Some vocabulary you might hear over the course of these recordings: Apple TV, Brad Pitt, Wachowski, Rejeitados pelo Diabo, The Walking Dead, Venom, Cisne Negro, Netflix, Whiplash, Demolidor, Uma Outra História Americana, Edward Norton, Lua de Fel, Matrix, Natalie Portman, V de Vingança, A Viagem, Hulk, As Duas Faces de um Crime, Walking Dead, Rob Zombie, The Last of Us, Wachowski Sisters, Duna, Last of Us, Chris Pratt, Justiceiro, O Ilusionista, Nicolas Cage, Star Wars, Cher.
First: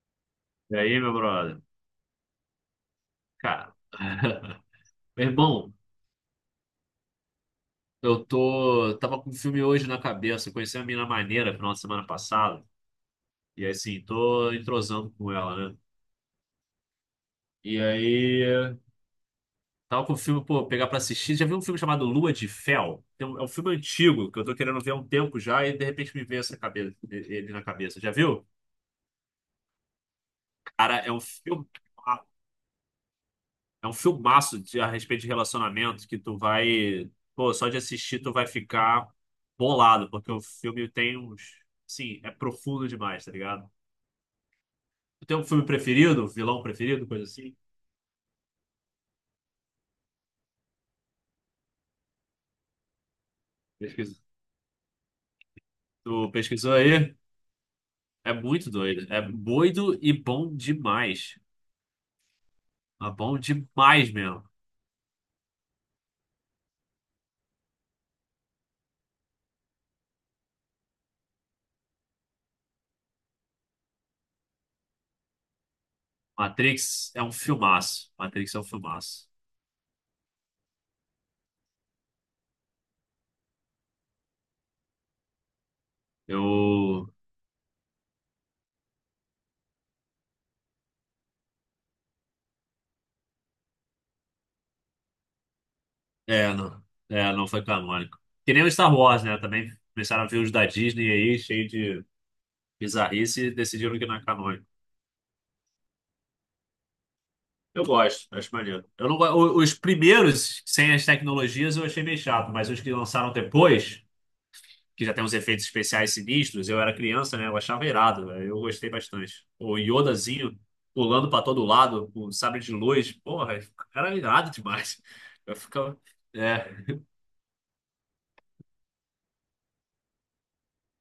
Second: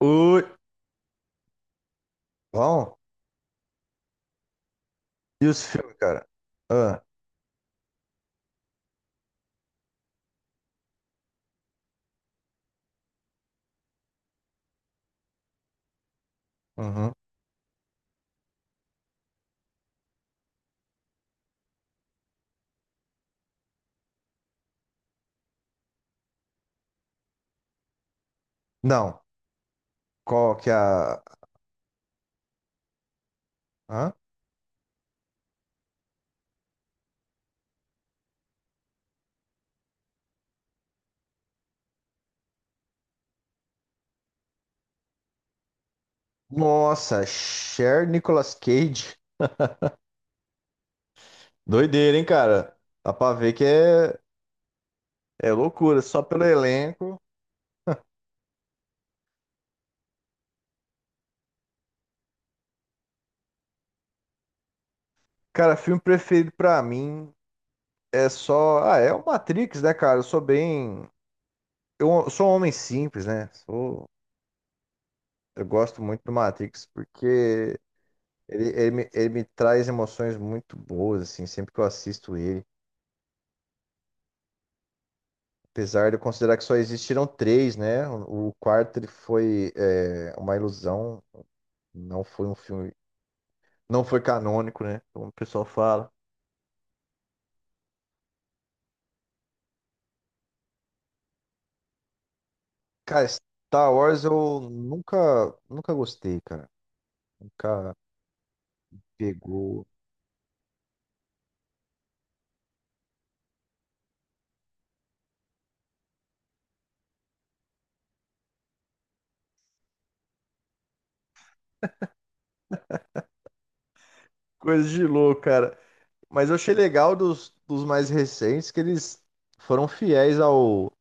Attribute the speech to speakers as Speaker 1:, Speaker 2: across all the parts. Speaker 1: Oi.
Speaker 2: E aí, meu brother?
Speaker 1: Bom,
Speaker 2: Cara, meu
Speaker 1: e os
Speaker 2: irmão,
Speaker 1: filmes, cara? Ah,
Speaker 2: tava com um filme hoje na cabeça. Eu conheci uma mina maneira final de semana passada. E aí, assim, tô entrosando com ela, né?
Speaker 1: uhum.
Speaker 2: E aí, tava com o filme, pô, pegar pra assistir. Já viu um filme chamado Lua de Fel? É um filme antigo que eu tô querendo ver há um tempo já. E de repente me veio essa cabeça, ele na cabeça. Já viu?
Speaker 1: Não, qual que é
Speaker 2: Cara, é um
Speaker 1: a...
Speaker 2: filme. É um
Speaker 1: Hã?
Speaker 2: filmaço de, a respeito de relacionamento que tu vai. Pô, só de assistir tu vai ficar bolado, porque o filme tem uns. Sim, é profundo demais, tá ligado? Tu tem um filme preferido, um vilão preferido,
Speaker 1: Nossa,
Speaker 2: coisa assim?
Speaker 1: Cher Nicolas Cage. Doideira, hein, cara? Dá pra ver que é,
Speaker 2: Pesquis-
Speaker 1: é loucura, só
Speaker 2: Tu
Speaker 1: pelo
Speaker 2: pesquisou aí?
Speaker 1: elenco.
Speaker 2: É muito doido. É doido e bom demais. É bom demais mesmo.
Speaker 1: Cara, filme preferido pra mim é só... Ah, é o Matrix, né, cara? Eu sou bem... Eu sou um homem simples, né? Sou... Eu gosto muito do Matrix
Speaker 2: Matrix é um
Speaker 1: porque
Speaker 2: filmaço. Matrix é um
Speaker 1: ele, ele me, ele
Speaker 2: filmaço.
Speaker 1: me traz emoções muito boas, assim, sempre que eu assisto ele. Apesar de eu considerar que só
Speaker 2: Eu.
Speaker 1: existiram três, né? O quarto ele foi uma ilusão, não foi um filme, não foi canônico, né? Como o pessoal fala.
Speaker 2: É, não. É, não foi canônico. Que nem o Star Wars, né? Também começaram a ver os da Disney aí, cheio de.
Speaker 1: Cara,
Speaker 2: Bizarrice
Speaker 1: Star
Speaker 2: decidiram que não
Speaker 1: Wars
Speaker 2: é
Speaker 1: eu
Speaker 2: canônico.
Speaker 1: nunca gostei, cara.
Speaker 2: Eu
Speaker 1: Nunca
Speaker 2: gosto, acho maneiro. Eu não, go- o- Os
Speaker 1: pegou.
Speaker 2: primeiros, sem as tecnologias, eu achei meio chato, mas os que lançaram depois, que já tem uns efeitos especiais sinistros, eu era criança, né? Eu achava irado, velho. Eu gostei bastante. O Yodazinho pulando pra todo lado, com sabre de luz, porra, era irado
Speaker 1: Coisa
Speaker 2: demais.
Speaker 1: de louco,
Speaker 2: Eu
Speaker 1: cara.
Speaker 2: ficava.
Speaker 1: Mas eu
Speaker 2: É,
Speaker 1: achei legal dos mais recentes que eles foram fiéis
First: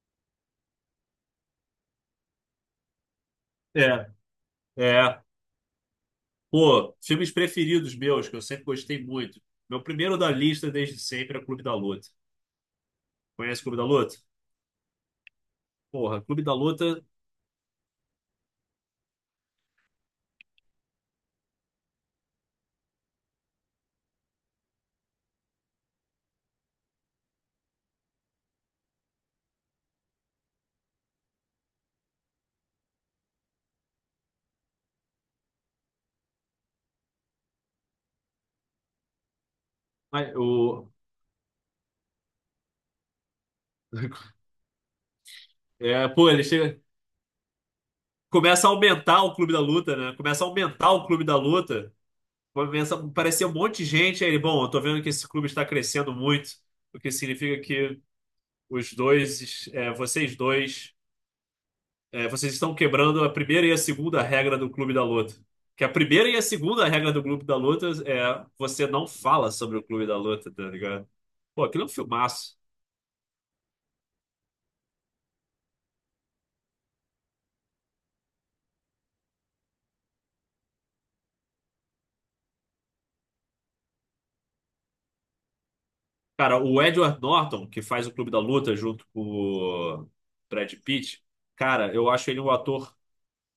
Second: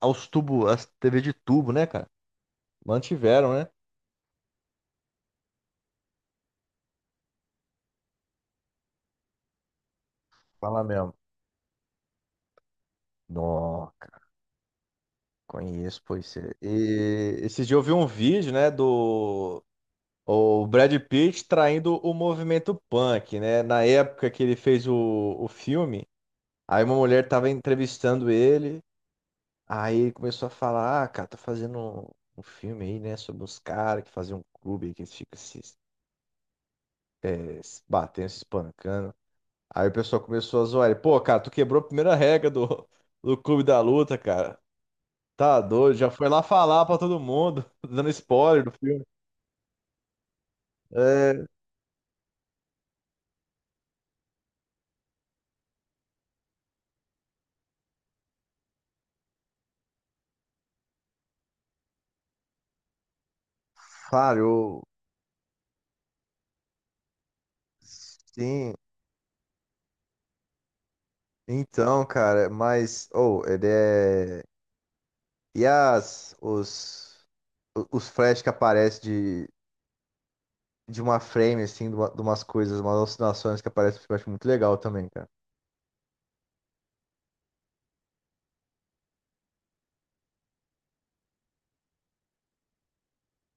Speaker 1: aos tubos, às TV de tubo, né, cara? Mantiveram, né?
Speaker 2: é, é. Pô, filmes preferidos meus, que eu sempre gostei muito. Meu primeiro da lista
Speaker 1: Fala
Speaker 2: desde
Speaker 1: mesmo.
Speaker 2: sempre é Clube da Luta. Conhece Clube da Luta?
Speaker 1: Nossa. Conheço,
Speaker 2: Porra,
Speaker 1: pois
Speaker 2: Clube
Speaker 1: é.
Speaker 2: da Luta.
Speaker 1: E esses dias eu vi um vídeo, né, do o Brad Pitt traindo o movimento punk, né? Na época que ele fez o filme, aí uma mulher tava entrevistando ele, aí ele começou a falar, ah, cara, tô fazendo um filme aí, né, sobre os caras que fazem um clube aí que eles ficam se batendo, se espancando. Aí o pessoal
Speaker 2: Mas
Speaker 1: começou a zoar
Speaker 2: o.
Speaker 1: ele, pô, cara, tu quebrou a primeira regra do Clube da Luta, cara. Tá doido,
Speaker 2: É,
Speaker 1: já
Speaker 2: pô,
Speaker 1: foi lá
Speaker 2: ele chega.
Speaker 1: falar pra todo mundo, dando spoiler
Speaker 2: Começa a
Speaker 1: do filme.
Speaker 2: aumentar o clube da luta, né? Começa a aumentar o clube da
Speaker 1: É,
Speaker 2: luta. Começa a aparecer um monte de gente. Aí ele, bom, eu tô vendo que esse clube está crescendo muito, o que significa que os dois, é, vocês estão quebrando a primeira e a segunda regra do
Speaker 1: falhou.
Speaker 2: clube da luta. Que a primeira e a segunda regra do clube da luta é
Speaker 1: Sim.
Speaker 2: você não fala sobre o clube da luta, tá ligado? Pô, aquilo é um
Speaker 1: Então, cara,
Speaker 2: filmaço.
Speaker 1: mas. Oh, ele é. E as. Os. Os flash que aparecem de. De uma frame, assim, de, de umas coisas, umas alucinações que aparecem, eu acho muito legal também, cara.
Speaker 2: Cara, o Edward Norton, que faz o Clube da Luta junto com o Brad Pitt, cara, eu acho ele um ator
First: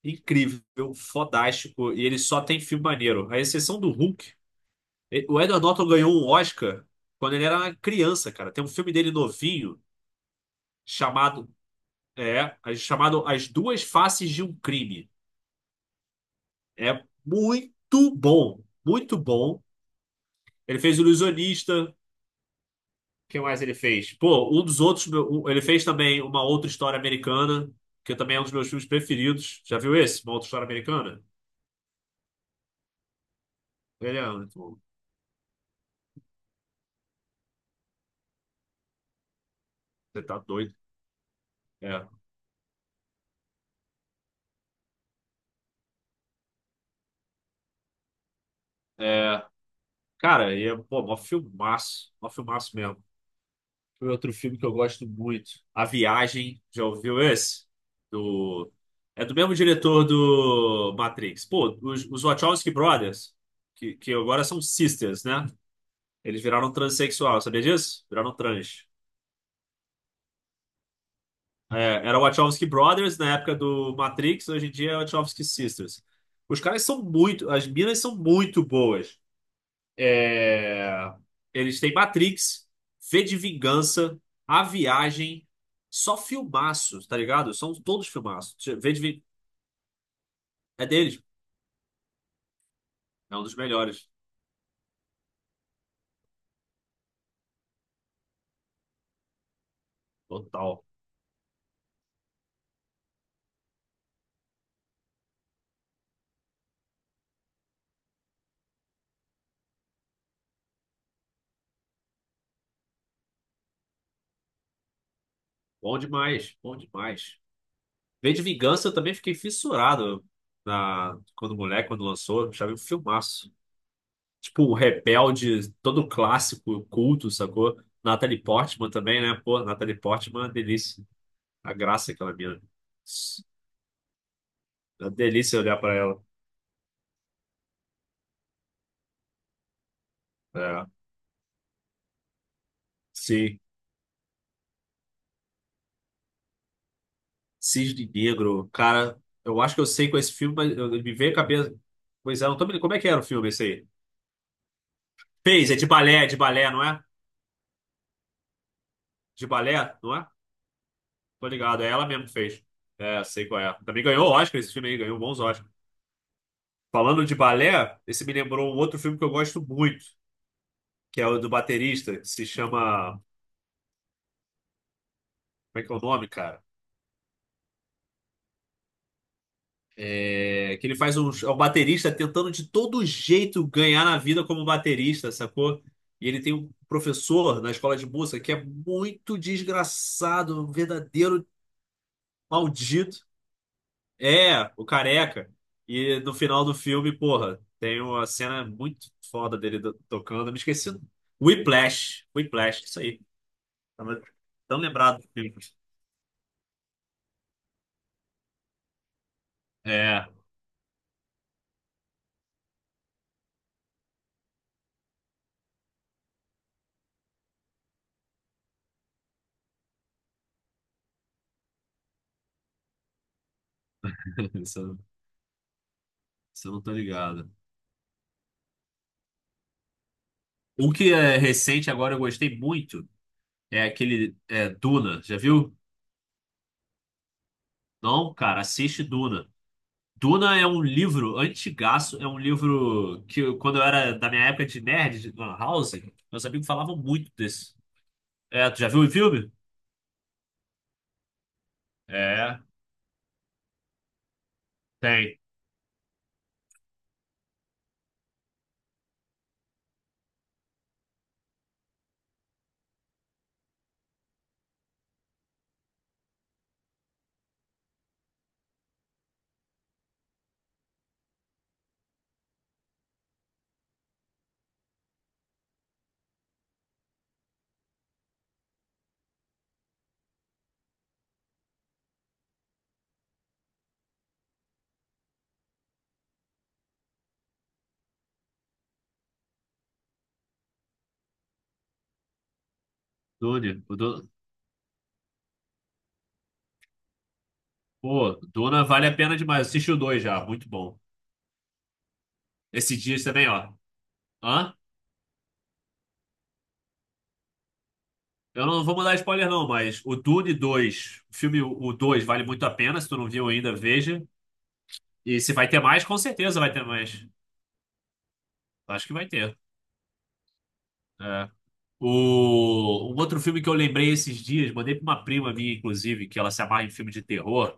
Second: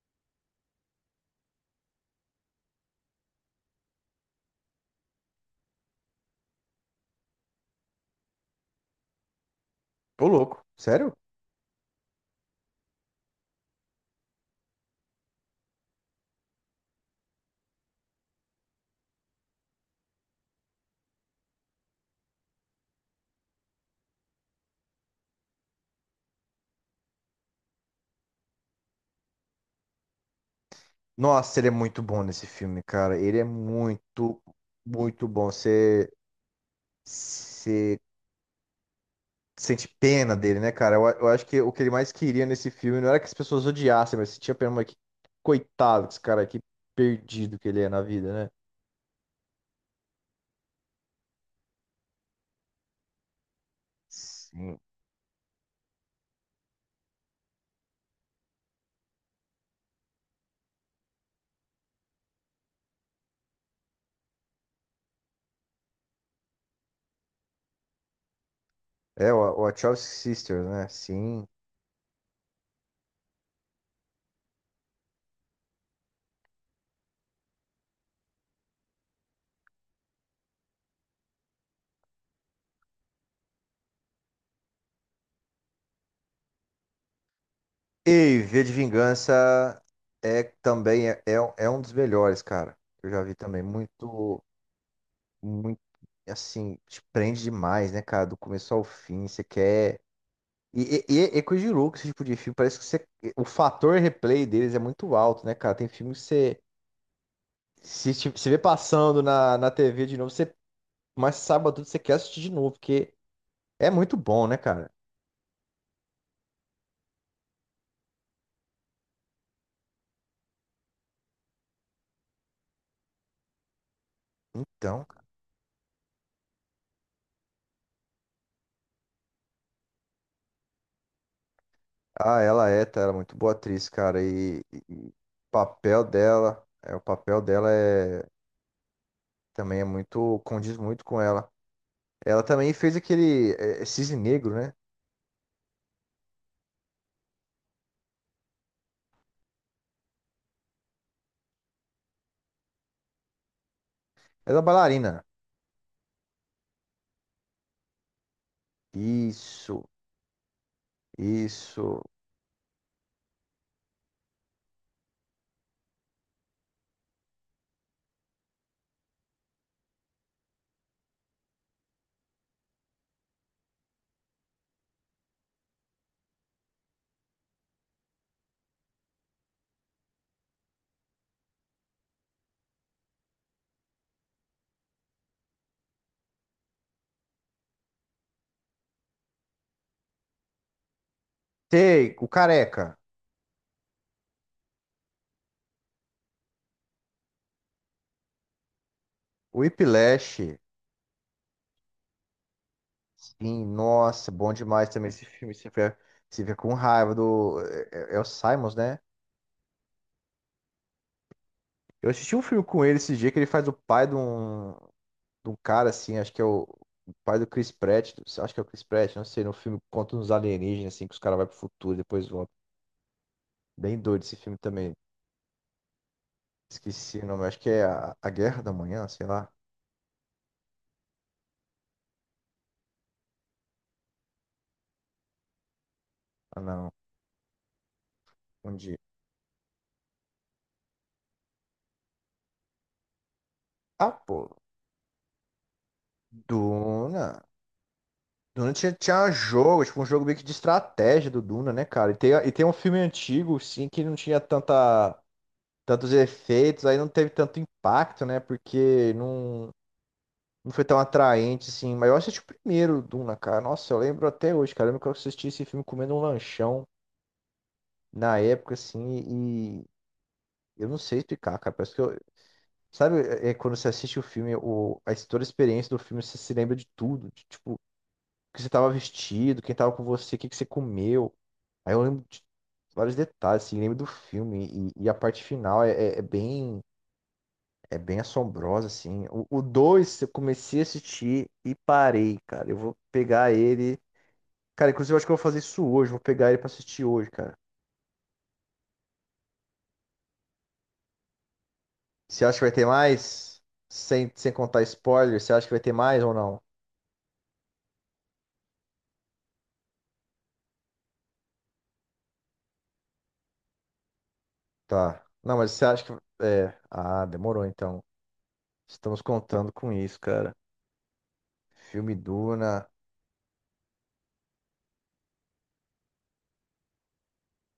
Speaker 2: incrível, fodástico, e ele só tem filme maneiro. A exceção do Hulk. O Edward Norton ganhou um Oscar quando ele era uma criança, cara. Tem um filme dele novinho
Speaker 1: Ô, louco. Sério?
Speaker 2: chamado, é chamado As Duas Faces de um Crime. É muito bom, muito bom. Ele fez O Ilusionista. O que mais ele fez? Pô, um dos outros. Ele fez também uma outra história americana, que também é um dos meus filmes preferidos. Já viu esse? Uma outra história americana?
Speaker 1: Nossa, ele é muito bom nesse filme, cara. Ele é
Speaker 2: Ele é muito bom.
Speaker 1: muito bom. Você. Sente
Speaker 2: Você
Speaker 1: pena
Speaker 2: tá
Speaker 1: dele, né,
Speaker 2: doido.
Speaker 1: cara? Eu acho que o que ele
Speaker 2: É.
Speaker 1: mais queria nesse filme não era que as pessoas odiassem, mas sentia pena, mas que coitado desse cara aqui, perdido que ele é na vida, né?
Speaker 2: É, cara, e é, pô, mó filmaço. Mó filmaço mesmo. Foi outro filme que eu
Speaker 1: Sim.
Speaker 2: gosto muito. A Viagem. Já ouviu esse? Do... É do mesmo diretor do Matrix. Pô, os Wachowski Brothers, que agora são sisters, né? Eles viraram transexual, sabia disso? Viraram trans.
Speaker 1: É, o Wachowski Sisters, né? Sim.
Speaker 2: É, era Wachowski Brothers na época do Matrix, hoje em dia é Wachowski Sisters. Os caras são muito, as minas são muito boas. É, eles têm Matrix, V de Vingança, A Viagem, só filmaços, tá ligado? São todos
Speaker 1: E
Speaker 2: filmaços.
Speaker 1: V de
Speaker 2: V de Vingança
Speaker 1: Vingança é
Speaker 2: é
Speaker 1: também
Speaker 2: deles,
Speaker 1: é é um dos melhores, cara. Eu já vi
Speaker 2: é um dos
Speaker 1: também.
Speaker 2: melhores.
Speaker 1: Muito, muito, assim, te prende demais, né, cara? Do começo ao fim, você quer.
Speaker 2: Total.
Speaker 1: E é coisa de louco esse tipo de filme. Parece que você- o fator replay deles é muito alto, né, cara? Tem filme que você. Se vê passando na TV de novo, você. Mas sábado você quer assistir de novo, porque é muito bom, né, cara?
Speaker 2: Bom demais, bom demais. V de Vingança eu também fiquei fissurado na, quando moleque, quando lançou, achava um filmaço. Tipo, um
Speaker 1: Então.
Speaker 2: Rebelde, todo clássico, culto, sacou? Natalie Portman também, né? Pô, Natalie Portman, é uma delícia. A graça que ela
Speaker 1: Ah,
Speaker 2: mina.
Speaker 1: ela é, tá? Ela é muito boa atriz, cara. E, e-
Speaker 2: É
Speaker 1: e
Speaker 2: uma
Speaker 1: o
Speaker 2: delícia olhar pra
Speaker 1: papel
Speaker 2: ela.
Speaker 1: dela. É, o papel dela é. Também é muito. Condiz
Speaker 2: É.
Speaker 1: muito com ela. Ela também fez aquele.
Speaker 2: Sim.
Speaker 1: É Cisne Negro, né?
Speaker 2: Cisne Negro. Cara, eu acho que eu sei com esse filme, me veio a cabeça. Pois é, não tô me... Como é que era o filme esse aí?
Speaker 1: Ela é bailarina.
Speaker 2: Fez, é de balé, não é? De balé,
Speaker 1: Isso.
Speaker 2: não é? Tô ligado, é
Speaker 1: Isso.
Speaker 2: ela mesmo que fez. É, sei qual é. Também ganhou Oscar esse filme aí, ganhou bons Oscar. Falando de balé, esse me lembrou um outro filme que eu gosto muito, que é o do baterista, que se chama. Como é que é o nome, cara? É, que ele faz um, é um baterista tentando de todo jeito ganhar na vida como baterista, sacou? E ele tem um professor na escola de música que é muito desgraçado, um verdadeiro
Speaker 1: Sei, o careca.
Speaker 2: maldito. É, o careca. E no final do filme, porra, tem uma cena muito foda
Speaker 1: O Whiplash,
Speaker 2: tocando. Eu me esqueci. Whiplash. Whiplash, isso aí.
Speaker 1: sim,
Speaker 2: Tava
Speaker 1: nossa, bom
Speaker 2: tão
Speaker 1: demais também
Speaker 2: lembrado
Speaker 1: esse
Speaker 2: do filme.
Speaker 1: filme. Você fica com raiva do. É é o Simons, né?
Speaker 2: É,
Speaker 1: Eu assisti um filme com ele esse dia que ele faz o pai de um cara, assim, acho que é o pai do Chris Pratt. Acho que é o Chris Pratt, não sei. No filme conta uns alienígenas, assim, que os caras vão pro futuro e depois voltam. Bem doido esse filme
Speaker 2: isso
Speaker 1: também.
Speaker 2: eu isso eu não tô
Speaker 1: Esqueci o nome,
Speaker 2: ligado.
Speaker 1: acho que é A Guerra da Manhã, sei lá.
Speaker 2: Um que é recente agora eu gostei muito é aquele é, Duna, já viu?
Speaker 1: Ah, não.
Speaker 2: Não, cara,
Speaker 1: Um dia.
Speaker 2: assiste Duna. Duna é um livro antigaço, é um livro que quando eu
Speaker 1: Ah,
Speaker 2: era da minha
Speaker 1: pô.
Speaker 2: época de nerd, de Lan House, meus amigos falavam
Speaker 1: Duna.
Speaker 2: muito desse. É,
Speaker 1: Duna
Speaker 2: tu já
Speaker 1: tinha,
Speaker 2: viu o
Speaker 1: tinha
Speaker 2: filme?
Speaker 1: jogo, tipo, um jogo meio que de estratégia do Duna, né, cara? E
Speaker 2: É,
Speaker 1: tem um filme antigo, sim, que não tinha
Speaker 2: tem.
Speaker 1: tantos efeitos, aí não teve tanto impacto, né? Porque não, não foi tão atraente, assim. Mas eu assisti o primeiro Duna, cara. Nossa, eu lembro até hoje, cara. Eu lembro que eu assisti esse filme comendo um lanchão na época, assim, e eu não sei explicar, cara. Parece que eu. Sabe, é quando você assiste o filme, o, a, toda a experiência do filme, você se lembra de tudo. De, tipo, que você estava vestido, quem estava com você, o que que você comeu. Aí eu lembro de vários detalhes, assim, lembro do filme. E a parte final é é bem assombrosa, assim. O 2 eu comecei a assistir e parei, cara. Eu vou pegar
Speaker 2: Dune.
Speaker 1: ele. Cara, inclusive eu acho que eu vou fazer isso hoje. Vou pegar ele pra assistir hoje, cara.
Speaker 2: Pô, Duna vale a pena demais. Assisti o dois já, muito bom.
Speaker 1: Você acha que vai ter
Speaker 2: Esse dia também,
Speaker 1: mais?
Speaker 2: ó.
Speaker 1: Sem
Speaker 2: Hã?
Speaker 1: contar spoiler, você acha que vai ter mais ou não?
Speaker 2: Eu não vou mandar spoiler não, mas o Dune 2, o filme o 2 vale muito a pena, se tu não viu ainda, veja.
Speaker 1: Tá.
Speaker 2: E se
Speaker 1: Não,
Speaker 2: vai
Speaker 1: mas
Speaker 2: ter
Speaker 1: você acha
Speaker 2: mais,
Speaker 1: que.
Speaker 2: com certeza vai
Speaker 1: É.
Speaker 2: ter
Speaker 1: Ah,
Speaker 2: mais.
Speaker 1: demorou então.
Speaker 2: Acho que
Speaker 1: Estamos
Speaker 2: vai ter.
Speaker 1: contando com isso, cara.
Speaker 2: É.
Speaker 1: Filme Duna.
Speaker 2: O... Um outro filme que eu lembrei esses dias, mandei pra uma prima minha, inclusive, que ela se amarra em filme de terror.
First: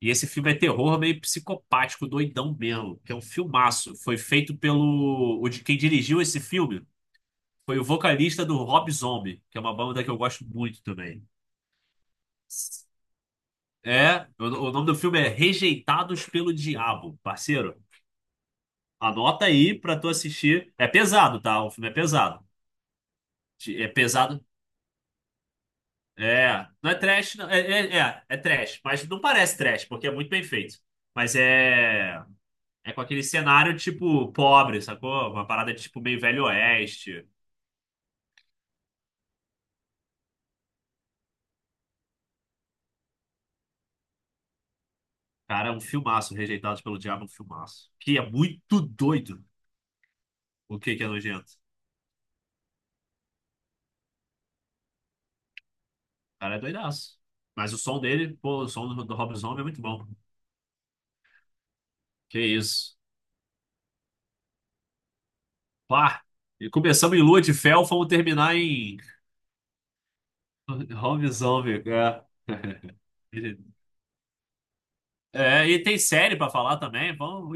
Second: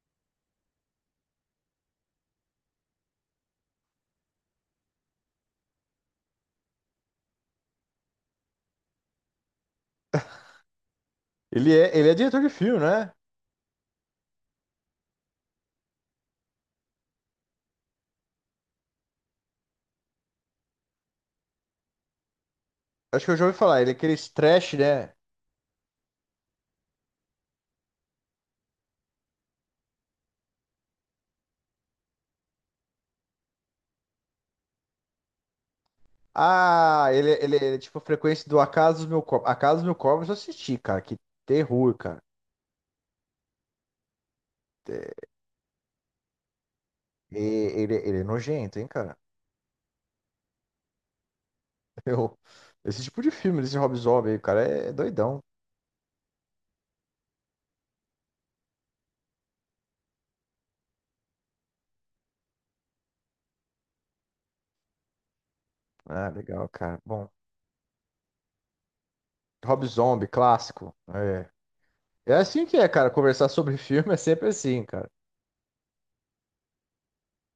Speaker 2: E esse filme é terror meio psicopático, doidão mesmo, que é um filmaço. Foi feito pelo. O de quem dirigiu esse filme foi o vocalista do Rob Zombie, que é uma banda que eu gosto muito também.
Speaker 1: Ele é diretor de filme, né?
Speaker 2: É, o nome do filme é Rejeitados pelo Diabo, parceiro. Anota aí pra tu assistir. É pesado, tá? O filme é pesado.
Speaker 1: Acho que eu já ouvi falar.
Speaker 2: É
Speaker 1: Ele é aquele
Speaker 2: pesado.
Speaker 1: trash, né?
Speaker 2: É, não é trash, não. É trash, mas não parece trash, porque é muito bem feito. Mas é, é com aquele cenário tipo pobre, sacou? Uma parada tipo meio Velho
Speaker 1: Ah,
Speaker 2: Oeste.
Speaker 1: ele é tipo a frequência do Acaso dos Mil Corpos. Acaso dos Mil Corpos eu assisti, cara. Que terror, cara. É,
Speaker 2: Cara, é um filmaço, Rejeitados pelo Diabo, é um
Speaker 1: e-
Speaker 2: filmaço.
Speaker 1: Ele
Speaker 2: Que
Speaker 1: é
Speaker 2: é
Speaker 1: nojento,
Speaker 2: muito
Speaker 1: hein, cara?
Speaker 2: doido. O que que é nojento? O
Speaker 1: Eu, esse tipo de filme, esse Rob Zombie aí, cara, é doidão.
Speaker 2: cara é doidaço. Mas o som dele, pô, o som do Rob Zombie é muito bom. Que isso. Pá!
Speaker 1: Ah, legal,
Speaker 2: E
Speaker 1: cara.
Speaker 2: começamos em
Speaker 1: Bom,
Speaker 2: Lua de Fel, vamos terminar em
Speaker 1: Rob Zombie, clássico.
Speaker 2: Rob
Speaker 1: É.
Speaker 2: Zombie. É,
Speaker 1: É assim que é, cara. Conversar sobre filme é sempre assim, cara.
Speaker 2: é, e tem série pra falar também. Vamos,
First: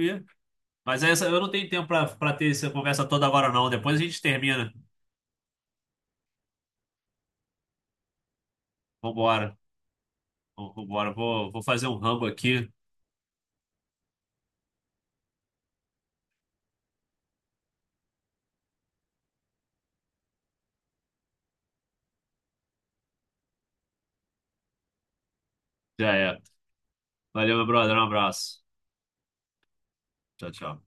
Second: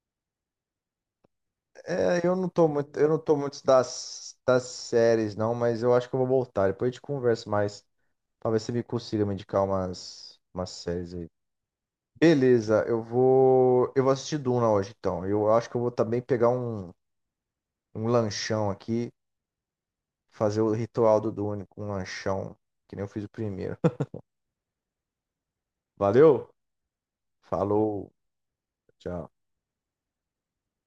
Speaker 2: mas essa, eu não tenho tempo
Speaker 1: É,
Speaker 2: pra ter essa conversa
Speaker 1: eu não
Speaker 2: toda
Speaker 1: tô
Speaker 2: agora,
Speaker 1: muito
Speaker 2: não. Depois a gente
Speaker 1: das
Speaker 2: termina.
Speaker 1: séries, não, mas eu acho que eu vou voltar. Depois a gente conversa mais. Talvez você me consiga me
Speaker 2: Vambora.
Speaker 1: indicar umas
Speaker 2: Vambora.
Speaker 1: séries aí.
Speaker 2: Vou fazer um rambo aqui.
Speaker 1: Beleza, eu vou. Eu vou assistir Duna hoje, então. Eu acho que eu vou também pegar um lanchão aqui, fazer o ritual do Dune com um lanchão, que nem eu fiz o primeiro.
Speaker 2: Já é.
Speaker 1: Valeu?
Speaker 2: Valeu, meu brother. Um
Speaker 1: Falou,
Speaker 2: abraço.
Speaker 1: tchau.
Speaker 2: Tchau, tchau.